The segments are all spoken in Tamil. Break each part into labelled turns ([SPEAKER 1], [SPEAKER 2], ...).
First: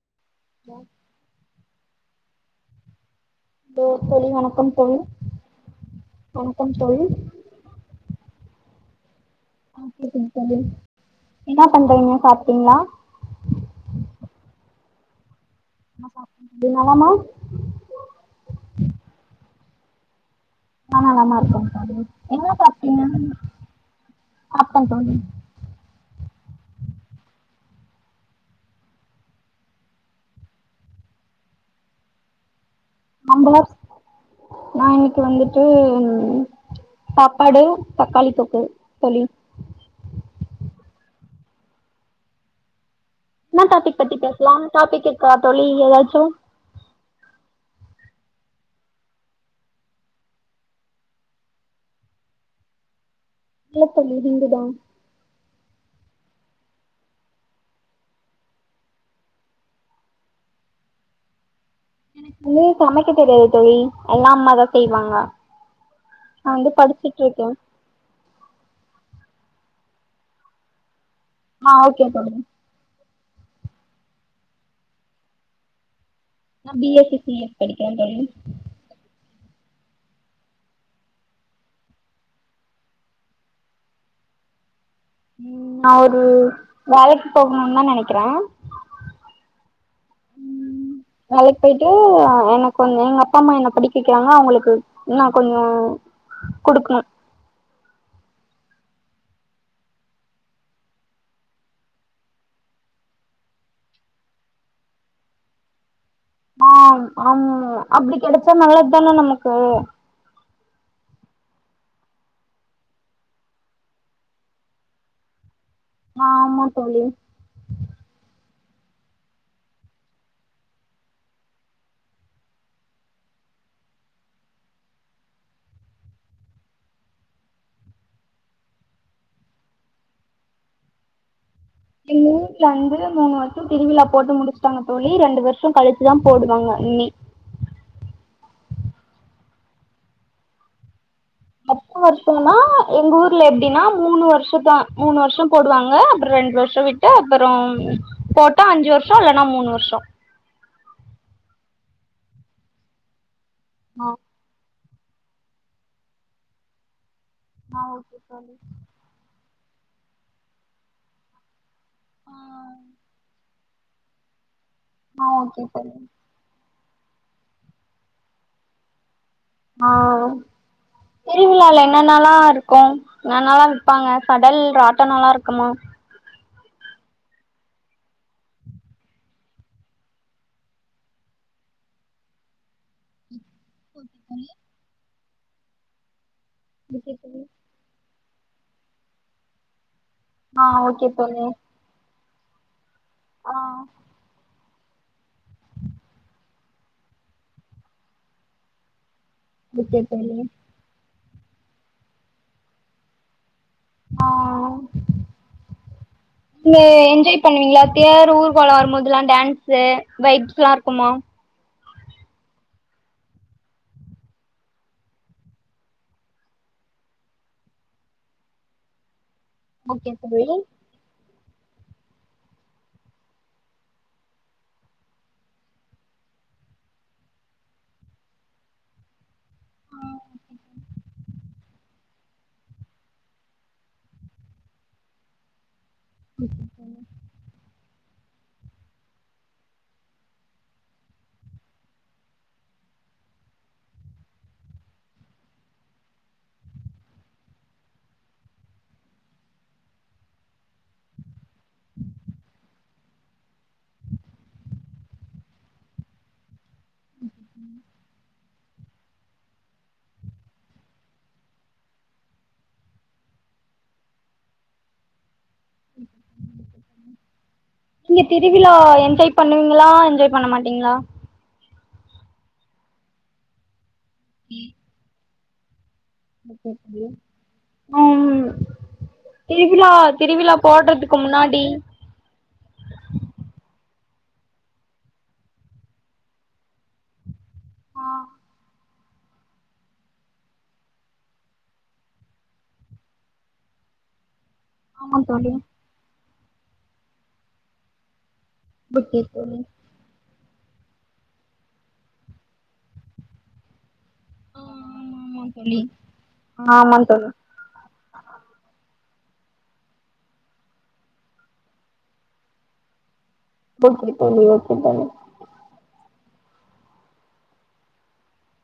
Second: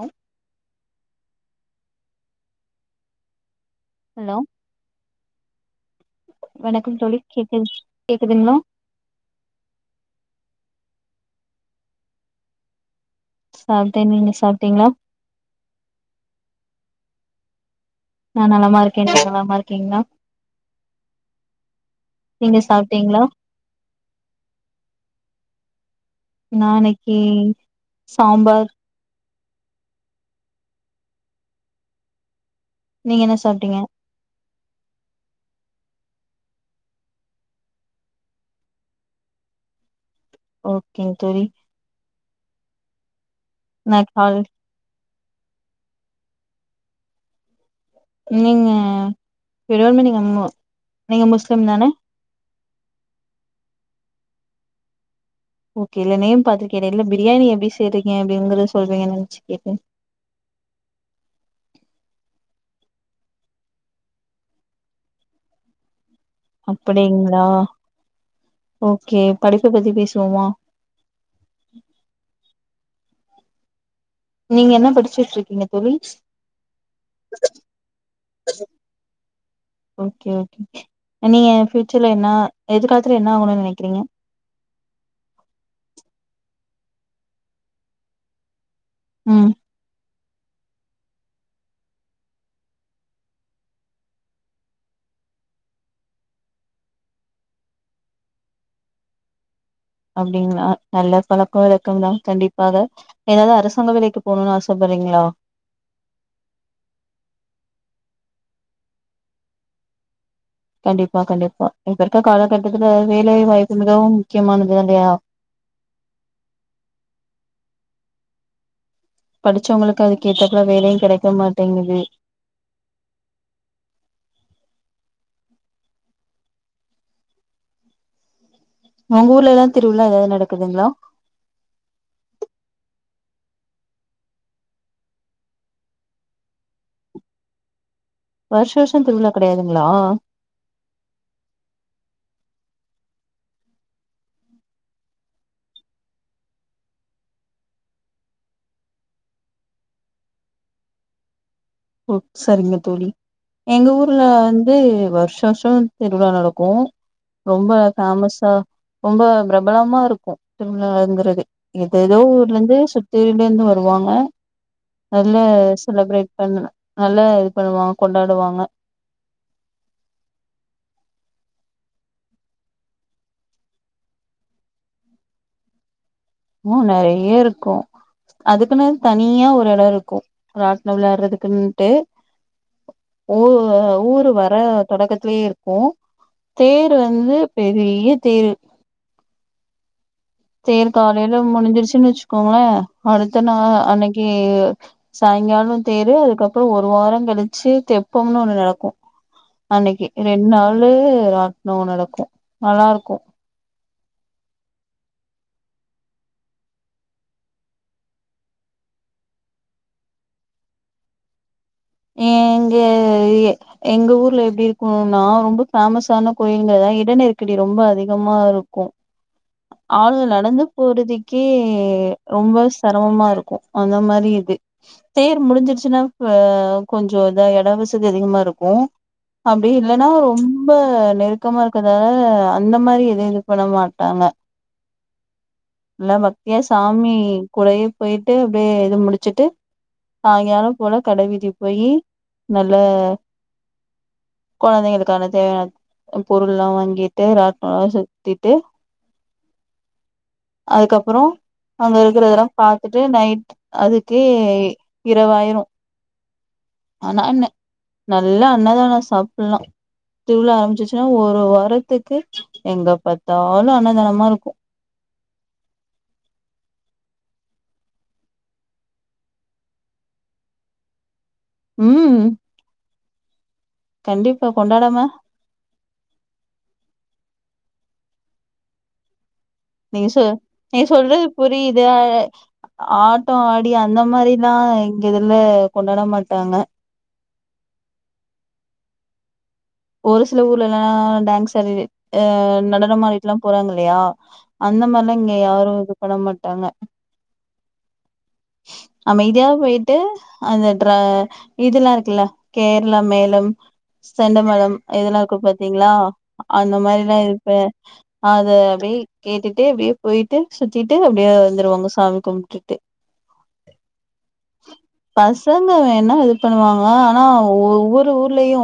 [SPEAKER 1] ஹலோ
[SPEAKER 2] ஹலோ தோழி
[SPEAKER 1] ஹலோ
[SPEAKER 2] வணக்கம் தோழி
[SPEAKER 1] வணக்கம் தோழி கேக்குது கேக்குதுங்களா
[SPEAKER 2] கேக்குது தோழி என்ன பண்றீங்க சாப்பிட்டீங்களா
[SPEAKER 1] சாப்பிட்டேன் நீங்க சாப்பிட்டீங்களா
[SPEAKER 2] நா சாப்ட நீ நலமா
[SPEAKER 1] நா நலமா இருக்கே நீங்க நலமா இருக்கீங்களா
[SPEAKER 2] நா நலமா இருக்கோ தோழி என்ன
[SPEAKER 1] நீங்க
[SPEAKER 2] சாப்டிங்க
[SPEAKER 1] சாப்ட்டீங்களா
[SPEAKER 2] சாப்டே தோழி
[SPEAKER 1] நா இன்னிக்கு சாம்பார் நீங்க என்ன சாப்பிட்டீங்க
[SPEAKER 2] நான் இன்னிக்கு வந்துட்டு சாப்பாடு தக்காளி தொக்கு தோழி
[SPEAKER 1] ஓகே தோழி
[SPEAKER 2] என்ன டாபிக்
[SPEAKER 1] நா
[SPEAKER 2] பத்தி
[SPEAKER 1] கால்
[SPEAKER 2] பேசலாம் டாபிக் [unintelligible] ஏதாச்சோ
[SPEAKER 1] நீங்க [unintelligible] நீங்க முஸ்லிம் தான
[SPEAKER 2] இல்ல தோழி இந்துதா
[SPEAKER 1] ஓகே இல்ல நேம் பாத்து கேட்டேன் இல்ல பிரியாணி எப்டி சேறீங்க அப்படிங்கற சொல்ுவீங்க நினைச்சு கேட்டேன்
[SPEAKER 2] எனக்கு வந்து சமைக்க தெரியாது தோழி எல்லாம் அம்மாதான் செய்வாங்க நா வந்து படிச்சுட்டு
[SPEAKER 1] அப்டீங்களா
[SPEAKER 2] இருக்கே
[SPEAKER 1] ஓகே படிப்ப பத்தி பேசுவோமா
[SPEAKER 2] ஆ ஓகே தோழி
[SPEAKER 1] நீங்க என்ன படிச்சுட்டு இருக்கீங்க தோழி
[SPEAKER 2] நா பிஎஸ்சி சிஸ் படிக்கிற தோழி
[SPEAKER 1] ஓகே ஓகே நீங்க பஃபியூச்சர்ல என்ன எதிர்காலத்துல என்ன ஆகணும்னுு நனைக்கிறீங்க
[SPEAKER 2] ம் நான் ஒரு வேலைக்கு போகணும்னு தான் நெனைக்குற
[SPEAKER 1] ம்
[SPEAKER 2] ம்ம் வேலைக்கு போயிட்டு எனக்கு ஒன்னு எங்க அப்பா அம்மா என்ன படிக்க வக்கிறாங்க அவங்களுக்கு நான் கொஞ்சம் குடுக்கணும்
[SPEAKER 1] அப்டிங்களா நல்ல பழக்கொ வழக்கம்தா கண்டிப்பாக எதாவது அரசாங்க வேலைக்கு போணுனு ஆசப்படுறீங்களோ
[SPEAKER 2] ஆம் ஆமா அப்டி கெடச்சா நல்லதுதான நமக்கு
[SPEAKER 1] கண்டிப்பா கண்டிப்பா இப்ப இருக்க காலகட்டத்துல வேலை வாய்ப்பு மிகவும் முக்கியமானதுதா இல்லயா
[SPEAKER 2] ஆமா தோழி
[SPEAKER 1] படிச்சவங்களுக்கு அது கேட்டா கூட வேலையு கெடைக்க மாட்டேங்குது ஒங்க ஊர்ல எல்லா திருவிழா எதாவது நடக்குதுங்களா
[SPEAKER 2] எங்க வூட்ல வந்து மூணு வருஷொ திருவிழா போட்டு முடிச்சுட்டாங்க தோழி ரெண்டு வருஷொ கழிச்சுதா போடுவாங்க இனி
[SPEAKER 1] வருஷ வருஷொ திருவிழா கெடையாதுங்களா
[SPEAKER 2] பத்து வருஷொனா எங்க ஊர்ல எப்படின்னா மூணு வருஷதா மூணு வர்ஷொ போடுவாங்க அப்பற ரெண்டு வருஷொ விட்டு அப்புறம் போட்டா அஞ்சு வருஷொ இல்லனா மூணு வருஷொ
[SPEAKER 1] ஓ சரிங்க தோழி எங்க
[SPEAKER 2] ஆ
[SPEAKER 1] ஊர்ல வந் ந்து வர்ஷ வருஷொ திருவிழா நடக்கு ரொம்ப
[SPEAKER 2] ஆ ஓகே தோழி
[SPEAKER 1] ஃபேமஸா ரொம்ப பிர ரபலமா இருக்கு திருமழாங்கிறது எதெதோ ஊர்ல இருந்து சுத்துறில இருந்து வருவாங்க
[SPEAKER 2] ஆ
[SPEAKER 1] நல்ல
[SPEAKER 2] ஓகே தோழி
[SPEAKER 1] செலப்ரேட் பண்ணுன நல்லா இது பண்ணுவாங் கொண்டாடுவாங்க
[SPEAKER 2] ஆஹ் திருவிழால என்னன்னளா இருக்கு என்னல்லா விப்பாங்க கடல் ராட்டணொல்லா இருக்குமா
[SPEAKER 1] உ நெறைய இருக்கு அதுக்குன்னு தனியா ஒரு எடொ இருக்கு ராட்ணம் விளையாடுறதுக்குன்ட்டு ஊ ஊரு வர தொடக்கத் துலே இருக்கு தேர்
[SPEAKER 2] ஓகே
[SPEAKER 1] வந்து
[SPEAKER 2] தோழி
[SPEAKER 1] பெரிய தேரு
[SPEAKER 2] ஆ
[SPEAKER 1] தேர்
[SPEAKER 2] ஓகே
[SPEAKER 1] காலைல
[SPEAKER 2] தோழி
[SPEAKER 1] முடுஞ்சுடுச்சுன் வச்சு கோங்கள அடுத்த
[SPEAKER 2] ஆ
[SPEAKER 1] நா அனைக்கு சாய்ங்காலொ தேரு அதுக்கப்பறொ ஒரு வாரங் கழிச்சு தெப்பம்னு ஒன்னு நடக்கு
[SPEAKER 2] ஓகே
[SPEAKER 1] அன்னைக்கு
[SPEAKER 2] தோழி
[SPEAKER 1] ரெண்டு நாளு ராட் னோ நடக்கு நல்லாருக்கு
[SPEAKER 2] ஆஹ் நீங்க என்ஜாய் பண்ணுவீங்களா தேர் ஊர் கோலோ வரும்போதுல்லா டேன்ஸு வைப்ஸ்ல்லா இருக்குமா
[SPEAKER 1] எங்க எ எங்க ஊர்ல எப்டி இருக்கும்னா ரொம்ப பேமஸான கோயில்கள இடநெருக்கடி ரொம்ப அதிகமாருக்கு
[SPEAKER 2] ஓகே
[SPEAKER 1] ஆள்
[SPEAKER 2] தோழி
[SPEAKER 1] நடந்து போறதுக் க்கே ரொம்ப செரமமா இருக்கு அந்த மாரி இக்கு தேர் முடிஞ்சிருச்சுன்னா கொ கொஞ்சொ இதா எடவசதி அதிகமா இருக்கு அப்படி இல்லன்னா ரொம்ப நெருக்கமா இருக்கதால அந்த மாரி எது இது பண்ண மாட்டாங்க நல்லா பக்தியா சாமி கூடயே போயிட்டு அப்டியே இது முடிச்சுட்டு சாயங்காலொ போல கடவீதி போயி நல்ல கொழந்தைங்களுக்கான தேவையான பொருள் எல்லா வாங்கிட்டு ராட்டணொல்லா சுத்திட்டு அதுக்கப்பறொ அங்க இருக்கிறதெல்லா பாத்துட்டு நைட் அதுக்கு இரவாயிரு ஆனா என்ன நல்ல அன்னதான ச சாப்புடுலா திருவிழா ஆரம்பிச்சிச்சுன்னா ஒரு வாரத்துக்கு எங்க பாத்தாலு அன்னதானம் மாருக்கு
[SPEAKER 2] நீங்க திருவிழா என்ஜாய் பண்ணுவீங்களா என்ஜாய் பண்ண மாட்டீங்களா
[SPEAKER 1] உம் கண்டிப்பா கொண்டாடாம
[SPEAKER 2] உஹம்
[SPEAKER 1] நீ சொ நீ சொல்றது
[SPEAKER 2] முன்னாடி
[SPEAKER 1] புரியது ஆ ஆட்டோ ஆடி அந்த மாரிலா எங்க இதுல கொண்டாட மாட்டாங்க
[SPEAKER 2] ஆ
[SPEAKER 1] ஒரு சில ஊர்லல்லா டான்ஸ் ஆடி அஹ் நடனமாடிட்டுல்லா போறாங்க இல்லையா அந்த மாரில்லா
[SPEAKER 2] ஆமா
[SPEAKER 1] இங்க
[SPEAKER 2] தோழி
[SPEAKER 1] யாரு இது பண்ண மாட் டாங்க
[SPEAKER 2] ஓகே
[SPEAKER 1] அமைதியா
[SPEAKER 2] தோழி
[SPEAKER 1] போயிட்டு அந்த ட்ற இதெல்லா இருக்குல்ல கேரளா மெளம் செண்ட மே
[SPEAKER 2] ஆ
[SPEAKER 1] இதெல்லா இருக்கு
[SPEAKER 2] ஆமாமா தோழி
[SPEAKER 1] பாத்தீங்களா அந்த
[SPEAKER 2] ஆமா
[SPEAKER 1] மாரிலா
[SPEAKER 2] தோழி
[SPEAKER 1] இப்ப அது அப்டே கேட்டுட்டு இப்டியே போயிட்டு சுத்திட்டு அப்டியே வந்துருவாங்க சாமி கும்மிடுட்டு
[SPEAKER 2] ஓகே தோழி ஓகே தோழி
[SPEAKER 1] பசங்க வேணா இது பண்ணுவாங்க ஆனா ஒவ்வொரு ஊர்லயு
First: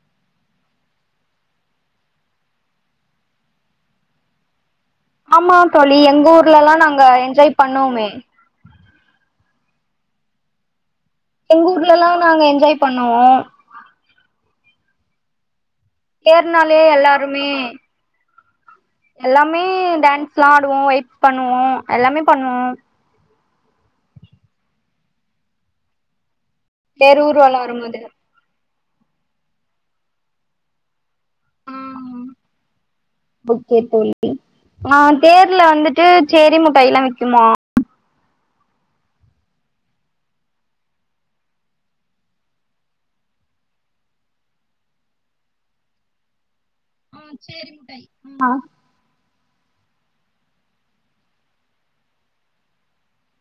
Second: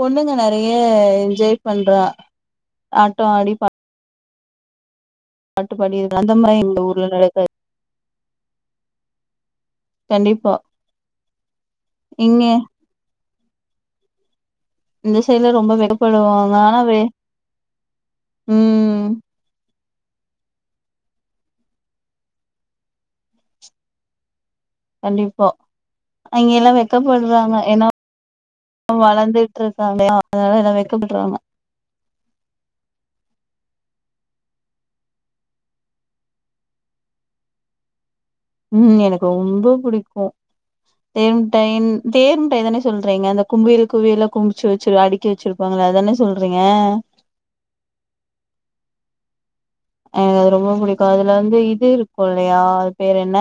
[SPEAKER 1] பொண்ணுங்க நெறைய ஆ என்ஜாய் பண்றா ஆட்டோ ஆடி
[SPEAKER 2] ஆமா
[SPEAKER 1] பாட்டு
[SPEAKER 2] தோழி
[SPEAKER 1] பாடி
[SPEAKER 2] எங்க
[SPEAKER 1] அந்த மாரி
[SPEAKER 2] ஊர்ல எல்லா
[SPEAKER 1] எங்க
[SPEAKER 2] நாங்க
[SPEAKER 1] ஊர்ல நடக்காது
[SPEAKER 2] என்ஜாய் பண்ணுவோமே
[SPEAKER 1] கண்டிப்பா
[SPEAKER 2] எங்க ஊர்லல்லா நாங்க
[SPEAKER 1] இங்க
[SPEAKER 2] என்ஜாய் பண்ணுவோ
[SPEAKER 1] இந்த சையிடுல ரொம்ப வெக்கப்படுவாங்க
[SPEAKER 2] தேர்னாலே
[SPEAKER 1] ஆனா வே
[SPEAKER 2] எல்லாருமே
[SPEAKER 1] ம்
[SPEAKER 2] எல்லாமே டான்ஸ் எல்லா ஆடுவோ வெயிப் பண்ணுவோ எல்லாமே பண்ணுவோ
[SPEAKER 1] கண்டிப்பா இங்கே எல்லா
[SPEAKER 2] தேர்
[SPEAKER 1] வெக்கப்படுவாங்க
[SPEAKER 2] ஊர்வலோ
[SPEAKER 1] என்ன
[SPEAKER 2] வரும்போது
[SPEAKER 1] வளந்துட்டு இருக்காங்க அதனால எல்லா வெக்கப்படுறாங்க
[SPEAKER 2] ம் ஓகே தோழி ஆஹ் தேர்ல வந்துட்டு சேரி முட்டாய் எல்லா விக்குமா
[SPEAKER 1] உம் எனக்கு ரொம்ப புடிக்கோ தேன் மிட்டாய் தேன்முட்டாய் தானே சொல்றீங்க அந்த கும்பியல குவிய எல்லா கும்பிச்சு வெச்சிரு அடிக்கி வெச்சிருப்பாங்களே அத தானே சொல்றீங்க
[SPEAKER 2] ஹம் சேரி முட்டாய்
[SPEAKER 1] ஆ எனக்கு அது ரொம்ப புடிக்கும் அதுல வந்து இது இருக்கோ இல்லையா அது பேரு என்ன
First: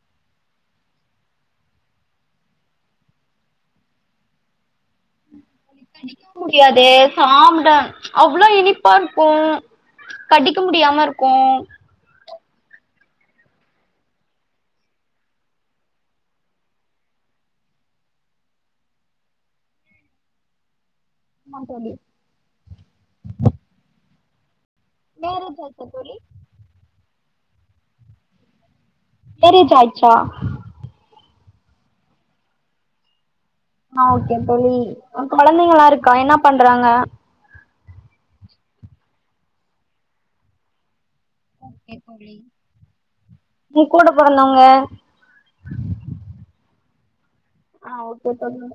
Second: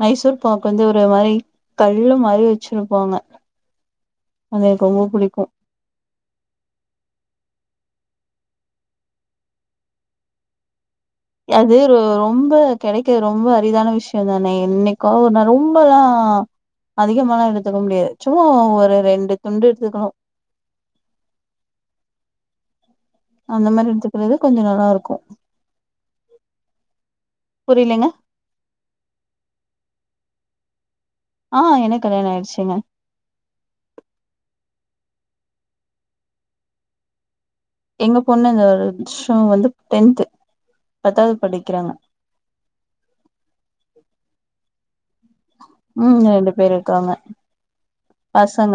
[SPEAKER 1] மைசூர் பாக்கு வந்து ஒரு மாரி கல்லு மாரி வெச்சிருப்பாங்க அ
[SPEAKER 2] கடிக்கவு முடியாதே சாப்ட அவ்ளோ இனிப்பா இருக்கோ கடிக்க முடியாம இருக்
[SPEAKER 1] அது ரொம் ரொம்ப கெடைக்க ரொம்ப அரிதான விஷயம் தானே என்னைக்கோ ஒரு நாள் ரொம்பல்லா அதிகமால்லா எடுத்துக்க முடியாது சும்மா ஒரு ரெண்டு துண்டு எடுத்துக்கணு
[SPEAKER 2] ஆமா தோழி
[SPEAKER 1] அந்த மாரி எடுத்துக்கறது கொஞ்சோ நல்
[SPEAKER 2] வேற எதாச்சு தோழி
[SPEAKER 1] புரியலங்க
[SPEAKER 2] மேரஜ் அயிச்சா
[SPEAKER 1] ஆஹ் எனக்கு கல்யாண ஆயிடுச்சுங்க
[SPEAKER 2] ஆஹ் ஓகே தோழி கொழந்தைங்களா இருக்கா என்ன பண்றாங்க
[SPEAKER 1] எங்க பொண்ணுங்க இந்த வருஷம் வந்து டென்த்து பத்தாவது படிக்கிறாங்க
[SPEAKER 2] உங்க கூட பிறந்தவங்க
[SPEAKER 1] க்கங்க
[SPEAKER 2] ஆஹ் ஓகே அ தோழி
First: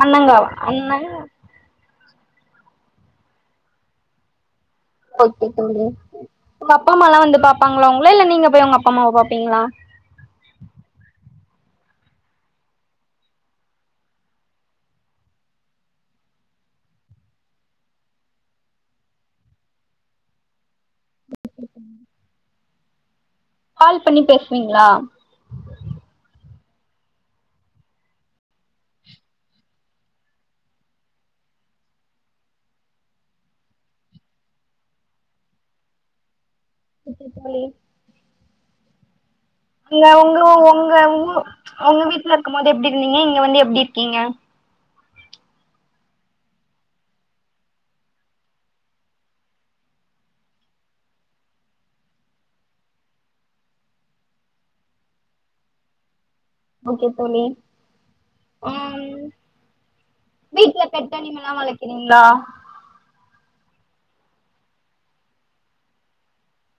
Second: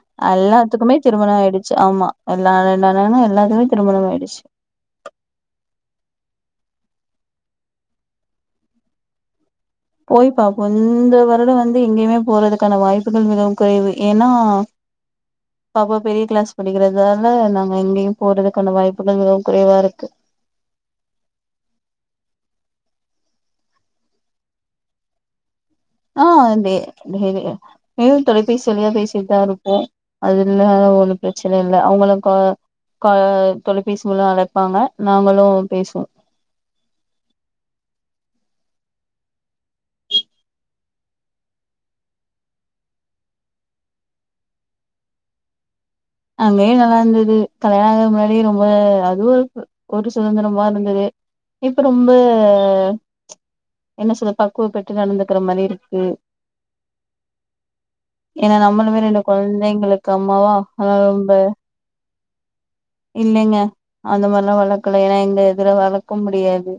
[SPEAKER 2] அண்ணம் காவ
[SPEAKER 1] எல்லாத்துக்குமே
[SPEAKER 2] அண்ணங்க
[SPEAKER 1] திருமணோ ஆயிடுச்சு ஆமா எல்லா ரெண்டு அண்ணன்களுக்கு எல்லாத்துமே திருமணம் ஆயிடுச்சு
[SPEAKER 2] ஓகே தோழி உங்க அப்பா அம்மலாம் வந்து பாப்பாங்களா உங்கள இல்ல நீங்க போய் உங்க அப்பா அம்மாவே பாப்பீங்களா
[SPEAKER 1] போய் பாப்பா இந்த வருடம் வந்து எங்கேயுமே போறதுக்கான வாய்ப்புகள் மிகவும் குறைவு ஏன்னா பாப்பா பெரிய கிளாஸ் படிக்கிறதால நாங்க எங்கேயும் போறதுக்கான வாய்ப்புகள் மிகவும் குறைவா இருக்கு
[SPEAKER 2] கால் பண்ணி பேசுவீங்களா
[SPEAKER 1] ஆஹ் அத மேயும் தொலைபேசி வழியா பேசிட்டுதான் இருப்போம் அது இல்ல பிரச்சனை இல்ல அவங்களுக்கு தொலைபேசி மூலம் அழைப்பாங்க நாங்களும் பேசுவோம்
[SPEAKER 2] ஓகே தோழி அங்க உங்க உங்க உங்க உங்க வீட்டுல இருக்கும் போது எப்படி இருந்தீங்க இங்க வந்து எப்படி இருக்கீங்க
[SPEAKER 1] அங்கேயும் நல்லா இருந்தது கல்யாணம் ஆற முன்னாடிே ரொம்ப அதுவும் ஒரு ஒரு சுதந்திரமா இருந்தது இப்ப ரொம்ப என்ன சொல்லற பக்குவப்பட்டு நடந்துக்கிற மாதிரி இருக்கு
[SPEAKER 2] ஓகே தோழி
[SPEAKER 1] ஏன்னா நம்மளுமே ரெண்டு
[SPEAKER 2] ம்
[SPEAKER 1] குழந்தைங்களுக்கு அம்மாவா
[SPEAKER 2] வீட்ல பெட்
[SPEAKER 1] ரொம்ப
[SPEAKER 2] அனிமல்லா வளர்க்கிறீங் இந்தா
[SPEAKER 1] இல்லைங்க அந்த மாதிரிலாம் வளர்க்கல ஏன்னா எங்க எதுல வளர்க்க முடியாது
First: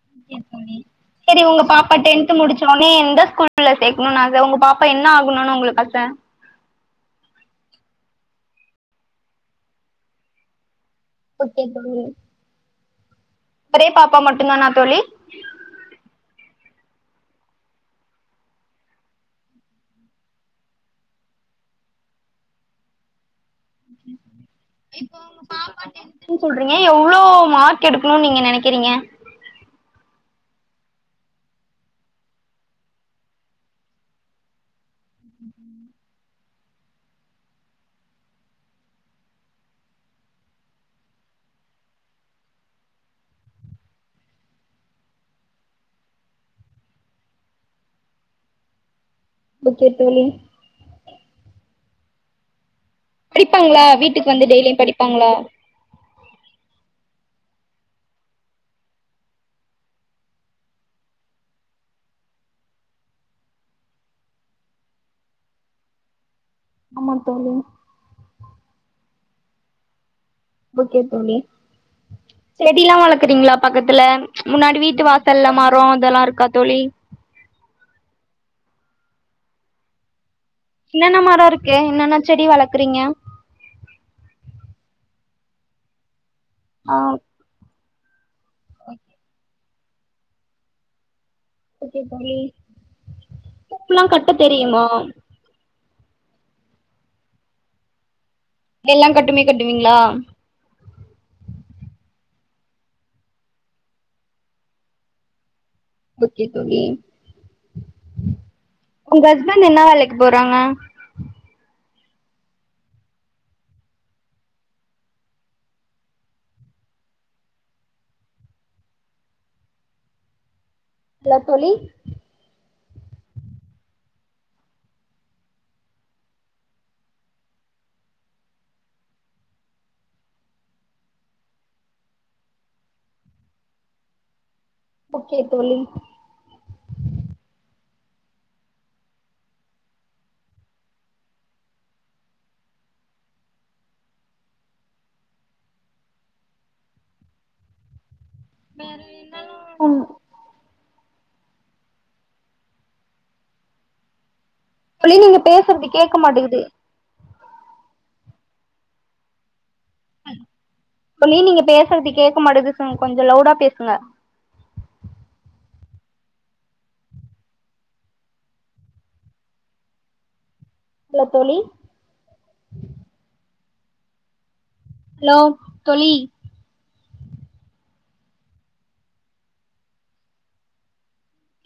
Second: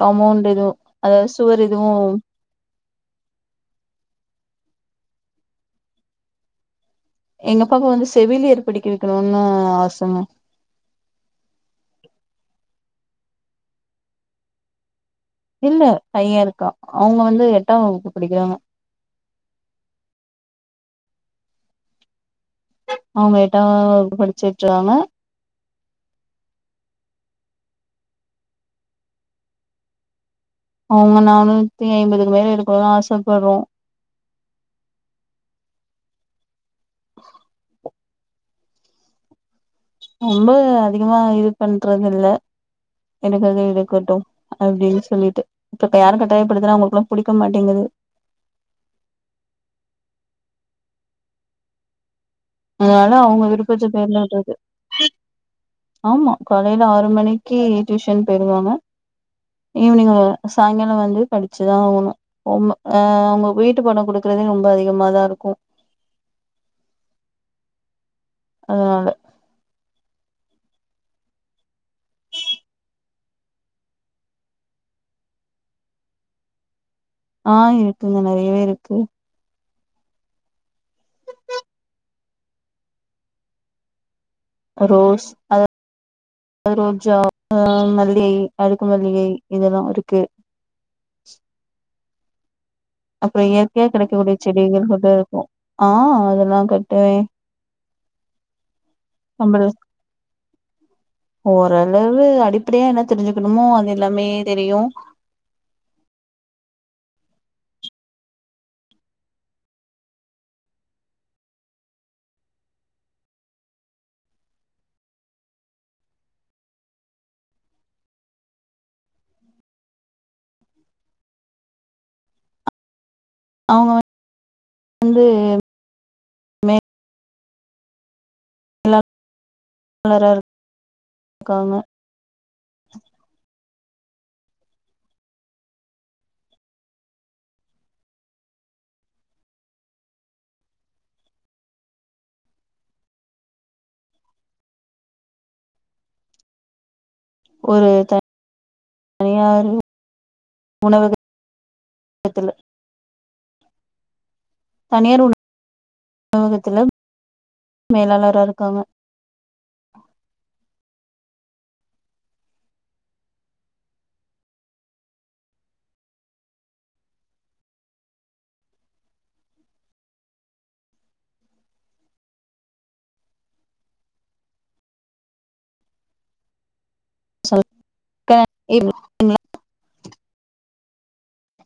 [SPEAKER 1] காம்பவுண்ட் எதுவு அதாவது
[SPEAKER 2] சரி உங்க
[SPEAKER 1] சுவர்
[SPEAKER 2] பாப்பா
[SPEAKER 1] எதுவு
[SPEAKER 2] டென்த் முடிச்ச உடனே எந்த ஸ்கூல் சேர்கணும் ஆச உங்க பாப்பா வா அப்ப என்ன ஆகணும்னு உங்களுக்கு ஆச
[SPEAKER 1] எங்க பக்கம் வந்து செவிலியர் படிக்க வைக்கணும்னு ஆசங்க
[SPEAKER 2] ஓகே தோழி ஒரே பாப்பா மட்டும்தானா தோழி
[SPEAKER 1] இல்ல பையன் இருக்கா அவங்க வந்து எட்டாம் வகுப்பு படிக்கிறாங்க அவங்க எட் [unintelligible] படிச்சுட்டுராங்க
[SPEAKER 2] டென்த் சொல்றீங்க எவ்வளோ மார்க் எடுக்கணும்னு நீங்க நெனைக்கிறீங்க
[SPEAKER 1] அவங்க நானூத்தி ஐம்பதுக்கு மேல எடுக்கணும்னு ஆசப்படுறோம்
[SPEAKER 2] ம்ஹூம்
[SPEAKER 1] ரொம்ப அதிகமா இது பண்றது இல் எடுக்கறது எடுக்கட்டும் அப்படின்னு சொல்லிட்டு இப்ப யாரும் கட்டாயப்படுத்துனா அவங்களுக்குல்லாம் புடிக்க மாட்டேங்குது
[SPEAKER 2] ஓகே தோழி
[SPEAKER 1] அதனால அவங்க விருப்பத்த
[SPEAKER 2] படிப்பாங்களா
[SPEAKER 1] பேர்ல
[SPEAKER 2] வீட்டுக்கு வந்து
[SPEAKER 1] விடுறது
[SPEAKER 2] டெய்லியு படிப்பாங்களா
[SPEAKER 1] ஆமா காலையில ஆறு மணி க்கி டியூஷன் போயிருவாங்க ஈவினிங் சாயங்காலம் வந்து படிச்சுதான் ஆகணும் அஹ் அவங்க வீட்டு படம் குடுக்கறதே ரொம்ப அதிகமாதான் இருக்கும்
[SPEAKER 2] ஆமா தோழி
[SPEAKER 1] ஆஹ்
[SPEAKER 2] ஓக்கே தோழி செடி எல்லாம் வளர்க்குறீங்களா பக்கத்துல முன்னாடி வீட்டு வாசல்ல மரம் அதெல்லாம் இருக்கா தோழி
[SPEAKER 1] ஆஹ் இருக்குங்க நெறையவே இருக்கு
[SPEAKER 2] என்னென்ன மரம் இருக்கு என்னென்ன செடி வளர்க்குறீங்க
[SPEAKER 1] ரோஸ் அத
[SPEAKER 2] ஆ
[SPEAKER 1] ரோஜா அஹ் லே அடுக்கு மல்லிகை இதெல்லாம் இருக்கு
[SPEAKER 2] இட்லி பொடி
[SPEAKER 1] அப்பறம் இயற்கையா கடைக்கக்கூடிய செடிகள் கூட இருக்கும் ஆ அதெல்லாம் கட்டுவே
[SPEAKER 2] எல்லாம் கட்டுமே கட்டுவீங்களா
[SPEAKER 1] ஓரளவு அடிப்படையா என்ன தெரிஞ்சுக்கணுமோ அது எல்லாமே தெரியும்
[SPEAKER 2] ஓகே தோழி உங்க ஹஸ்பண்ட் என்ன வேலக்கு போறாங்க எல்ல தோழி
[SPEAKER 1] அவுங்க வந்து [inaudible]
[SPEAKER 2] ஓகே தோழி
[SPEAKER 1] ஒரு த ஒண்ணாவது
[SPEAKER 2] ம்
[SPEAKER 1] மூணாவது கத்தல
[SPEAKER 2] தோழி
[SPEAKER 1] தனியார்
[SPEAKER 2] நீங்க பேசறது கேட்க மாட்டேங்குது
[SPEAKER 1] உணவகத்துல கமா
[SPEAKER 2] தோழி நீங்க பேசுறது கேட்க மாட்டது கொஞ்சம் லவுடா பேசுங்க ஹலோ தோழி ஹலோ தோழி
[SPEAKER 1] [inaudible]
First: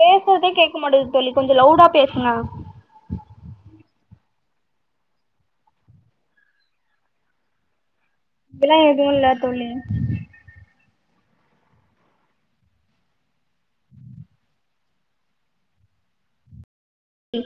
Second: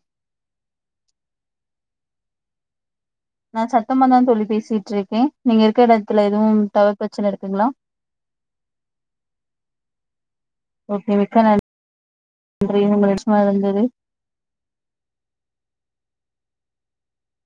[SPEAKER 2] பேசுறதே கேக்க மாட்டேது தோழி கொஞ்சம் லவுடா பேசுங்க
[SPEAKER 1] நான் சத்தமாதா தோழி பேசிட்டு இருக்கேன் நீங்க இருக்கற எடத்துல எதுவும் டவர் பிரச்சனை இருக்குங்களா
[SPEAKER 2] அப்படியில்லா எதுவு இல்லத் தோழி
[SPEAKER 1] ஓகே மிக்க நன்றி நன்றி [inaudible]
[SPEAKER 2] ம்